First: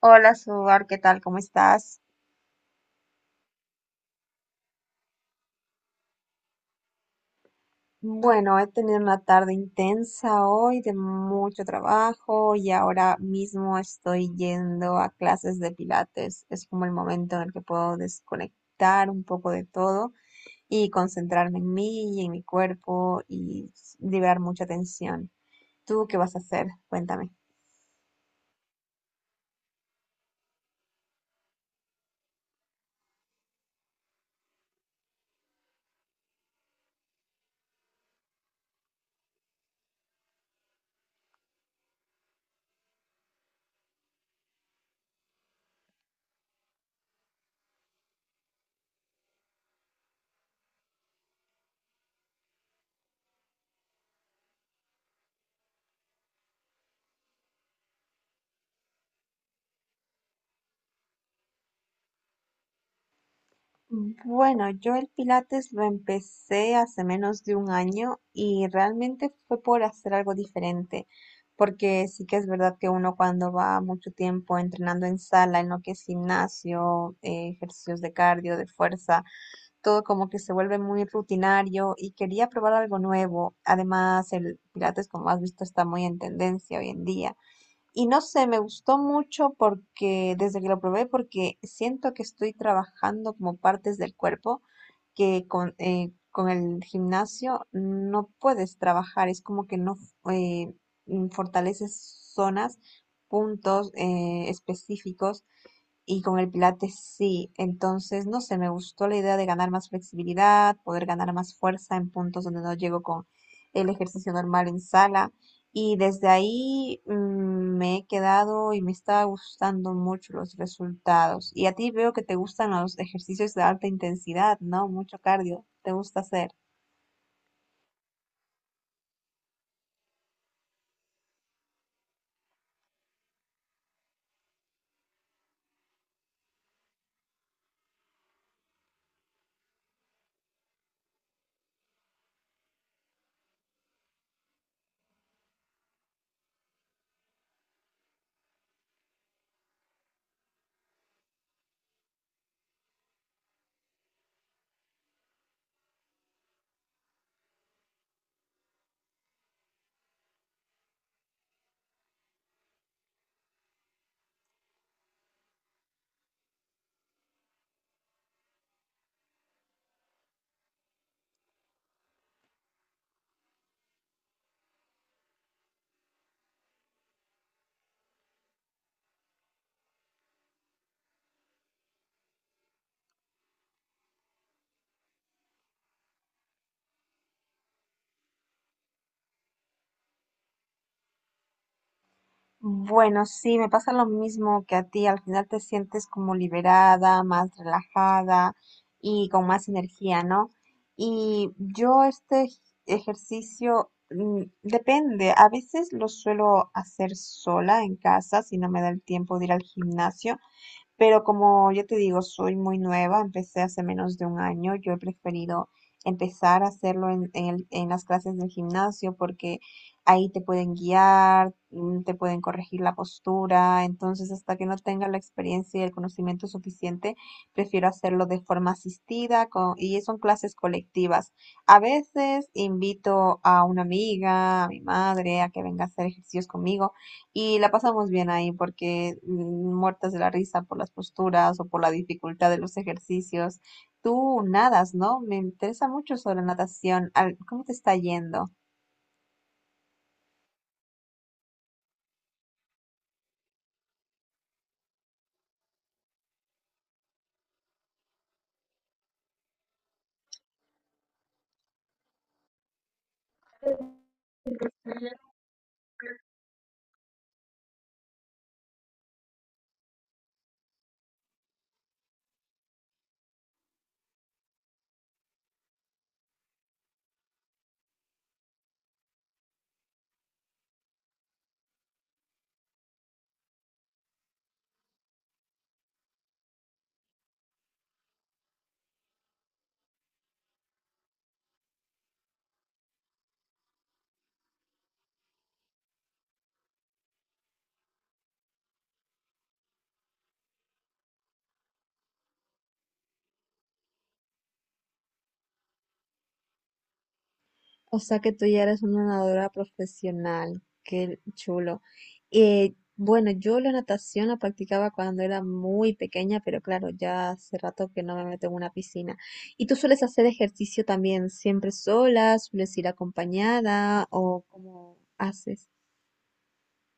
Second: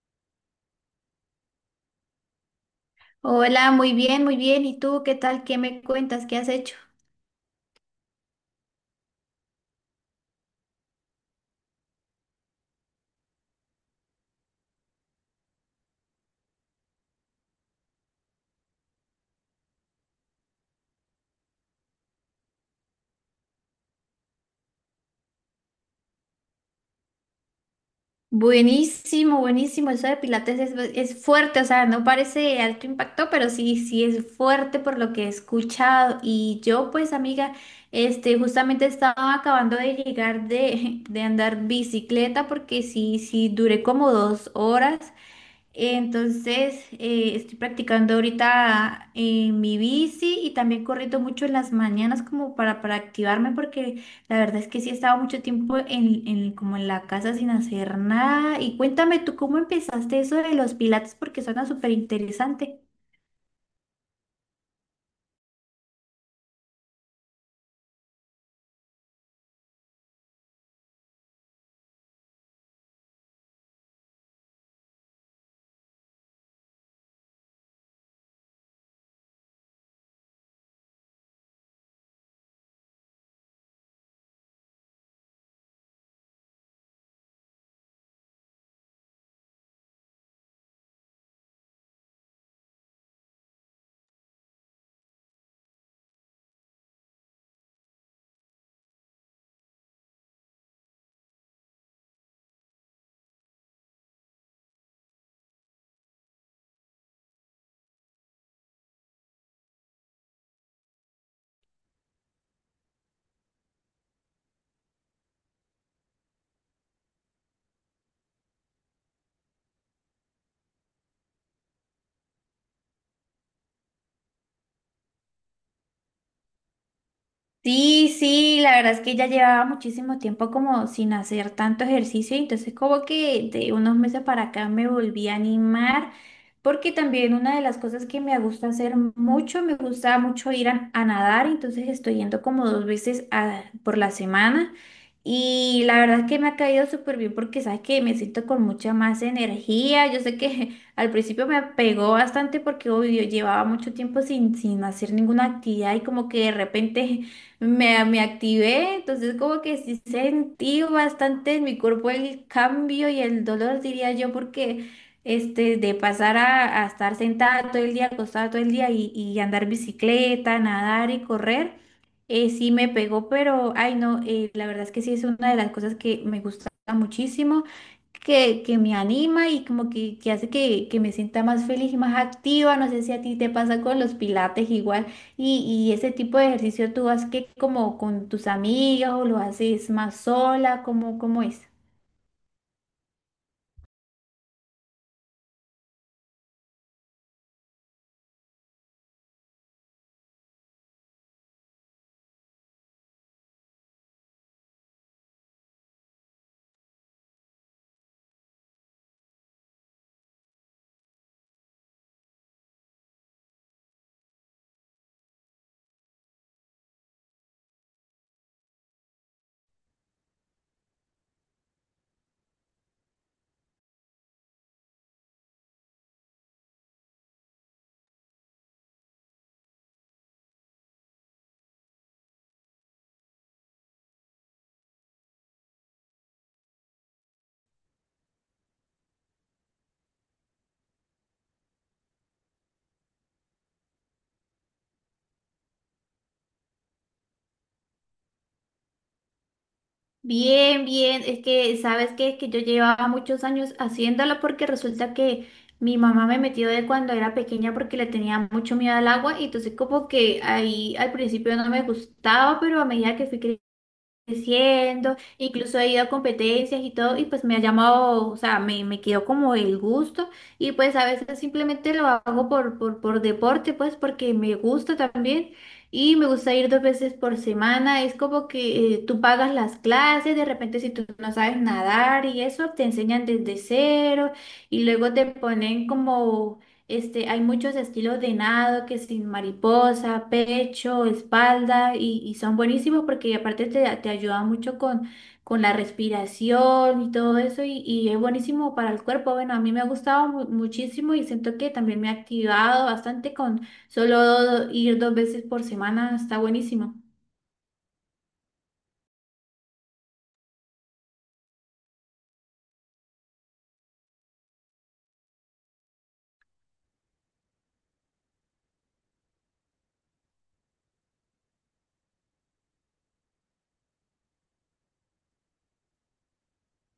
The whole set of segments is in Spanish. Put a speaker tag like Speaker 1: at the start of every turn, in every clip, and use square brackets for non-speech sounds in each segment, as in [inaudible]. Speaker 1: Hola, Suar, ¿qué tal? ¿Cómo estás?
Speaker 2: Hola, muy bien, muy bien. ¿Y tú qué tal? ¿Qué me cuentas? ¿Qué has hecho?
Speaker 1: Bueno, he tenido una tarde intensa hoy de mucho trabajo y ahora mismo estoy yendo a clases de pilates. Es como el momento en el que puedo desconectar un poco de todo y concentrarme en mí y en mi cuerpo y liberar mucha tensión. ¿Tú qué vas a hacer? Cuéntame.
Speaker 2: Buenísimo, buenísimo. Eso de Pilates es fuerte, o sea, no parece de alto impacto, pero sí, sí es fuerte por lo que he escuchado. Y yo, pues, amiga, este, justamente estaba acabando de llegar [laughs] de andar bicicleta porque sí, sí, duré como 2 horas. Entonces, estoy practicando ahorita mi bici y también corriendo mucho en las mañanas como para activarme porque la verdad es que sí he estado mucho tiempo como en la casa sin hacer nada. Y cuéntame tú cómo empezaste eso de los pilates porque suena súper interesante.
Speaker 1: Bueno, yo el Pilates lo empecé hace menos de un año y realmente fue por hacer algo diferente, porque sí que es verdad que uno cuando va mucho tiempo entrenando en sala, en lo que es gimnasio, ejercicios de cardio, de fuerza, todo como que se vuelve muy rutinario y quería probar algo nuevo. Además, el Pilates, como has visto, está muy en tendencia hoy en día. Y no sé, me gustó mucho porque desde que lo probé, porque siento que estoy trabajando como partes del cuerpo que con el gimnasio no puedes trabajar, es como que no eh, fortaleces zonas, puntos específicos, y con el pilates sí. Entonces no sé, me gustó la idea de ganar más flexibilidad, poder ganar más fuerza en puntos donde no llego con el ejercicio normal en sala. Y desde ahí me he quedado y me está gustando mucho los resultados. Y a ti veo que te gustan los ejercicios de alta intensidad, ¿no? Mucho cardio, te gusta hacer.
Speaker 2: Sí, sí, la verdad es que ya llevaba muchísimo tiempo como sin hacer tanto ejercicio, y entonces como que de unos meses para acá me volví a animar, porque también una de las cosas que me gusta hacer mucho, me gusta mucho ir a nadar, entonces estoy yendo como dos veces a- por la semana y la verdad es que me ha caído súper bien porque sabes que me siento con mucha más energía. Yo sé que [laughs] al principio me pegó bastante porque obvio, llevaba mucho tiempo sin hacer ninguna actividad y como que de repente me activé, entonces como que sí sentí bastante en mi cuerpo el cambio y el dolor, diría yo, porque este, de pasar a estar sentada todo el día, acostada todo el día y andar bicicleta, nadar y correr, sí me pegó, pero ay no, la verdad es que sí es una de las cosas que me gusta muchísimo. Que me anima y como que hace que me sienta más feliz y más activa. No sé si a ti te pasa con los pilates igual. Y ese tipo de ejercicio tú haces que como con tus amigas o lo haces más sola, ¿cómo, cómo es?
Speaker 1: Bueno, sí, me pasa lo mismo que a ti. Al final te sientes como liberada, más relajada y con más energía, ¿no? Y yo este ejercicio, depende. A veces lo suelo hacer sola en casa si no me da el tiempo de ir al gimnasio. Pero como yo te digo, soy muy nueva, empecé hace menos de un año, yo he preferido empezar a hacerlo en las clases del gimnasio, porque ahí te pueden guiar, te pueden corregir la postura. Entonces, hasta que no tenga la experiencia y el conocimiento suficiente, prefiero hacerlo de forma asistida y son clases colectivas. A veces invito a una amiga, a mi madre, a que venga a hacer ejercicios conmigo y la pasamos bien ahí porque, muertas de la risa por las posturas o por la dificultad de los ejercicios. Tú nadas, ¿no? Me interesa mucho sobre natación. ¿Cómo te está yendo?
Speaker 2: Bien, bien, es que sabes que es que yo llevaba muchos años haciéndolo porque resulta que mi mamá me metió de cuando era pequeña porque le tenía mucho miedo al agua y entonces como que ahí al principio no me gustaba, pero a medida que fui creciendo, incluso he ido a competencias y todo, y pues me ha llamado, o sea, me quedó como el gusto, y pues a veces simplemente lo hago por deporte, pues porque me gusta también, y me gusta ir dos veces por semana. Es como que tú pagas las clases, de repente si tú no sabes nadar y eso, te enseñan desde cero, y luego te ponen como... Este, hay muchos estilos de nado que sin mariposa, pecho, espalda y son buenísimos porque aparte te ayuda mucho con la respiración y todo eso y es buenísimo para el cuerpo. Bueno, a mí me ha gustado muchísimo y siento que también me ha activado bastante con solo ir dos veces por semana, está buenísimo.
Speaker 1: O sea que tú ya eres una nadadora profesional, qué chulo. Bueno, yo la natación la practicaba cuando era muy pequeña, pero claro, ya hace rato que no me meto en una piscina. ¿Y tú sueles hacer ejercicio también siempre sola? ¿Sueles ir acompañada o cómo haces?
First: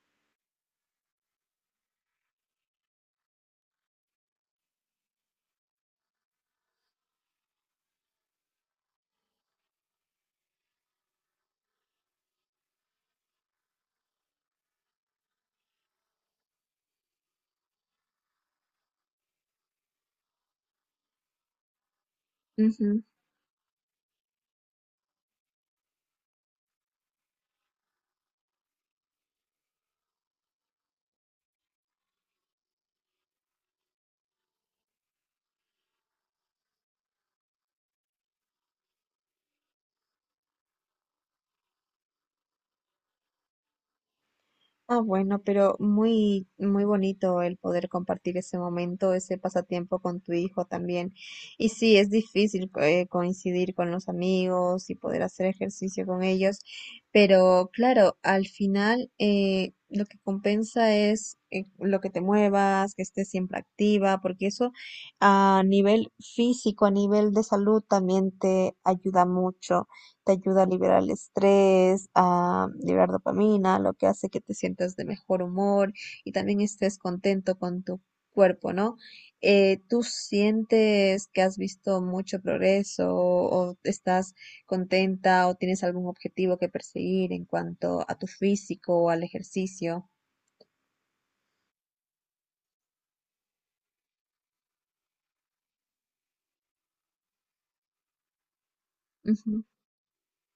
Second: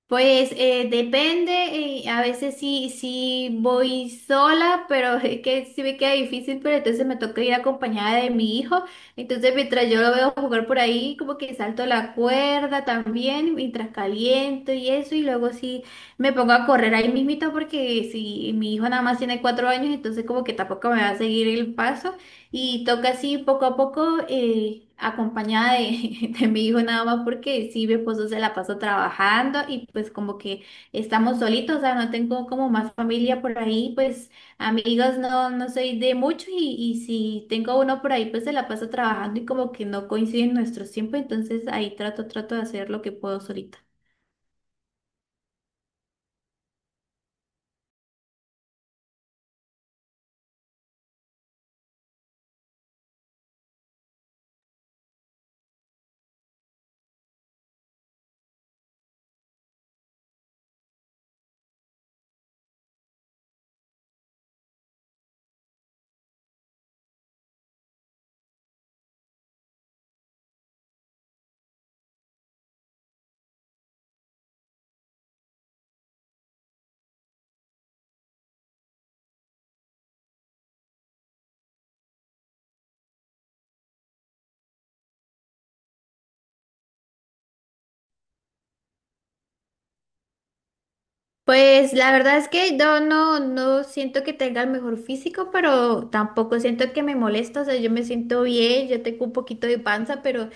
Speaker 2: Pues depende, a veces sí, sí voy sola, pero [laughs] es que sí me queda difícil, pero entonces me toca ir acompañada de mi hijo. Entonces mientras yo lo veo jugar por ahí, como que salto la cuerda también, mientras caliento y eso, y luego sí me pongo a correr ahí mismito porque si mi hijo nada más tiene 4 años, entonces como que tampoco me va a seguir el paso. Y toca así poco a poco, acompañada [laughs] de mi hijo nada más, porque sí, mi esposo se la pasó trabajando y pues como que estamos solitos, o sea, no tengo como más familia por ahí, pues amigos no, no soy de mucho y si tengo uno por ahí, pues se la paso trabajando y como que no coinciden nuestros tiempos, entonces ahí trato, trato de hacer lo que puedo solita.
Speaker 1: Ah, bueno, pero muy, muy bonito el poder compartir ese momento, ese pasatiempo con tu hijo también. Y sí, es difícil coincidir con los amigos y poder hacer ejercicio con ellos, pero claro, al final lo que compensa es, lo que te muevas, que estés siempre activa, porque eso a nivel físico, a nivel de salud también te ayuda mucho, te ayuda a liberar el estrés, a liberar dopamina, lo que hace que te sientas de mejor humor y también estés contento con tu cuerpo, ¿no? ¿Tú sientes que has visto mucho progreso o estás contenta o tienes algún objetivo que perseguir en cuanto a tu físico o al ejercicio?
Speaker 2: Pues la verdad es que yo no, no siento que tenga el mejor físico, pero tampoco siento que me molesta, o sea, yo me siento bien, yo tengo un poquito de panza, pero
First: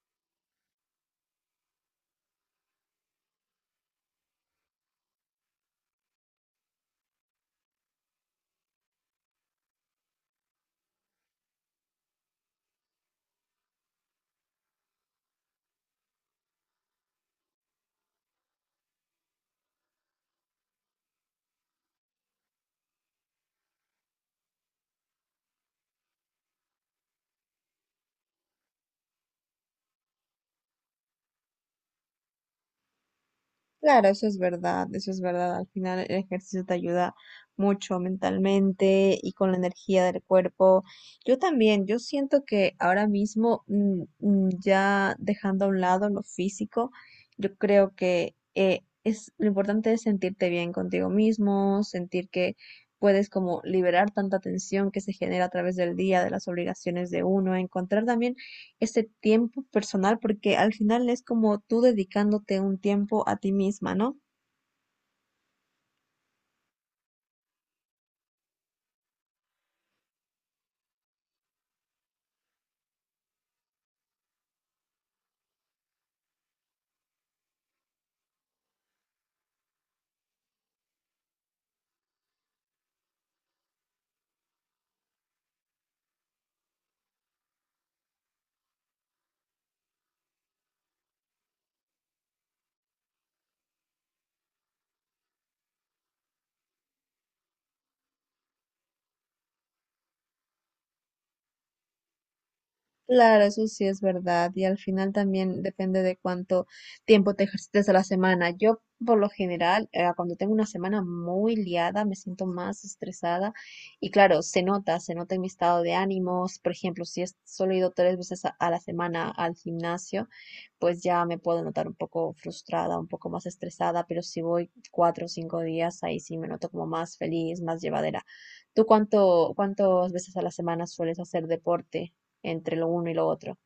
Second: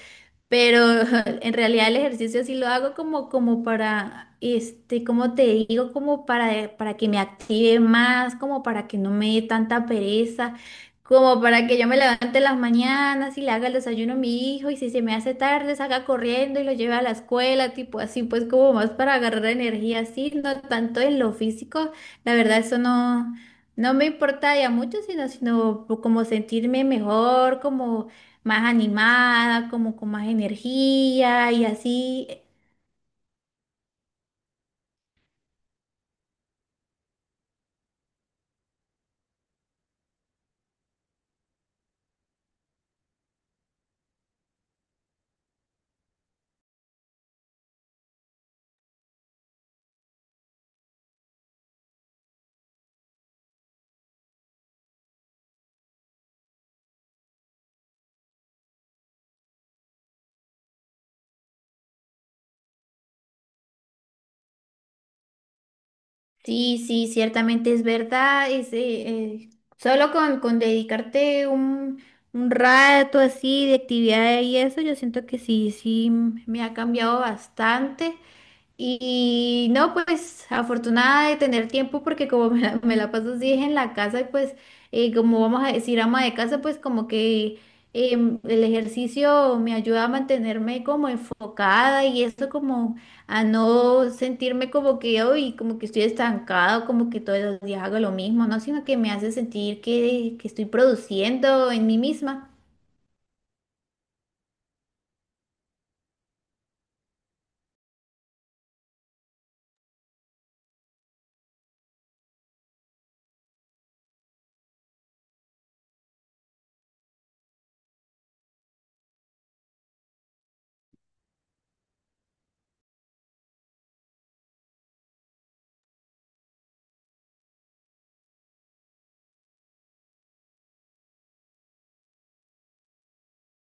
Speaker 2: pero [laughs] en realidad el ejercicio sí lo hago como para, este, como te digo, para que me active más, como para que no me dé tanta pereza, como para que yo me levante en las mañanas y le haga el desayuno a mi hijo y si se me hace tarde salga corriendo y lo lleve a la escuela, tipo así, pues como más para agarrar energía así, no tanto en lo físico, la verdad eso no, no me importa ya mucho, sino como sentirme mejor, como más animada, como con más energía y así.
Speaker 1: Claro, eso es verdad, eso es verdad. Al final el ejercicio te ayuda mucho mentalmente y con la energía del cuerpo. Yo también, yo siento que ahora mismo, ya dejando a un lado lo físico, yo creo que, es lo importante, es sentirte bien contigo mismo, sentir que puedes como liberar tanta tensión que se genera a través del día, de las obligaciones de uno, encontrar también ese tiempo personal, porque al final es como tú dedicándote un tiempo a ti misma, ¿no?
Speaker 2: Sí, sí, ciertamente es verdad. Es, eh, solo con dedicarte un rato así de actividad y eso, yo siento que sí, sí, me ha cambiado bastante. Y no, pues afortunada de tener tiempo porque como [laughs] me la paso así en la casa y pues como vamos a decir ama de casa, pues como que el ejercicio me ayuda a mantenerme como enfocada y esto como a no sentirme como que hoy como que estoy estancada, o como que todos los días hago lo mismo, no, sino que me hace sentir que estoy produciendo en mí misma.
Speaker 1: Claro, eso sí es verdad. Y al final también depende de cuánto tiempo te ejercites a la semana. Yo, por lo general, cuando tengo una semana muy liada, me siento más estresada. Y claro, se nota en mi estado de ánimos. Por ejemplo, si es, solo he ido 3 veces a la semana al gimnasio, pues ya me puedo notar un poco frustrada, un poco más estresada. Pero si voy 4 o 5 días, ahí sí me noto como más feliz, más llevadera. ¿Tú cuántas veces a la semana sueles hacer deporte? Entre lo uno y lo otro.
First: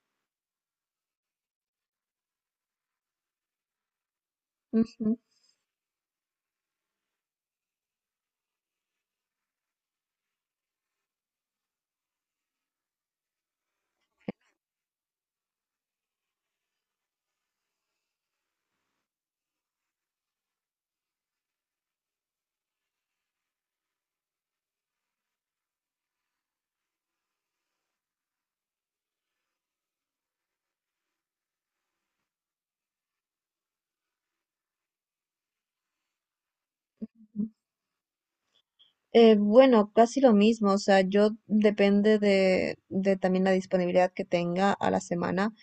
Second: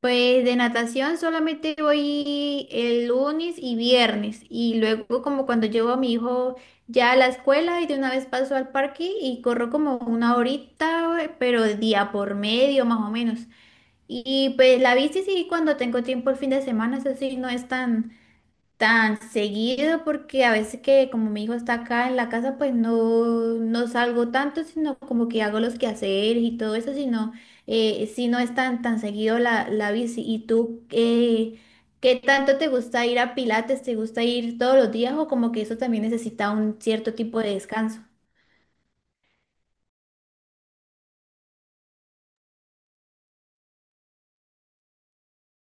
Speaker 2: Pues de natación solamente voy el lunes y viernes y
Speaker 1: Ujú.
Speaker 2: luego como cuando llevo a mi hijo ya a la escuela y de una vez paso al parque y corro como una horita, pero día por medio más o menos. Y pues la bici sí cuando tengo tiempo el fin de semana, eso sí no es tan seguido porque a veces que como mi hijo está acá en la casa, pues no, no salgo tanto, sino como que hago los quehaceres y todo eso, sino si no es tan, tan seguido la bici. ¿Y tú qué tanto te gusta ir a Pilates? ¿Te gusta ir todos los días o como que eso también necesita un cierto tipo de descanso?
Speaker 1: Bueno, casi lo mismo, o sea, yo depende de también la disponibilidad que tenga a la semana,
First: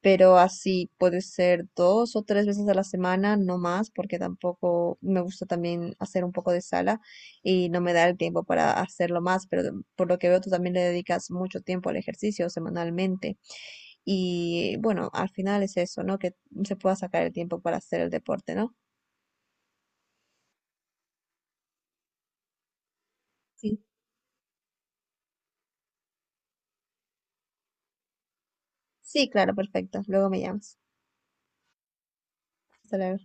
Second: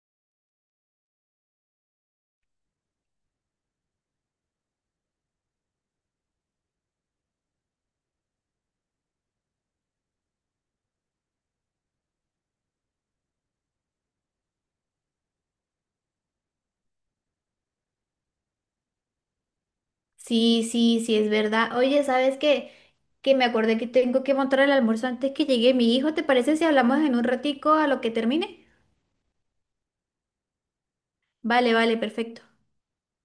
Speaker 1: pero así puede ser 2 o 3 veces a la semana, no más, porque tampoco me gusta también hacer un poco de sala y no me da el tiempo para hacerlo más, pero por lo que veo tú también le dedicas mucho tiempo al ejercicio semanalmente, y bueno, al final es eso, ¿no? Que se pueda sacar el tiempo para hacer el deporte, ¿no?
Speaker 2: Sí, sí, sí, es verdad. Oye, ¿sabes qué? Que me acordé que tengo que montar el almuerzo antes que llegue mi hijo. ¿Te parece si hablamos en un ratico a lo que termine?
Speaker 1: Sí, claro, perfecto. Luego me llamas.
Speaker 2: Vale, vale, perfecto.
Speaker 1: Hasta luego.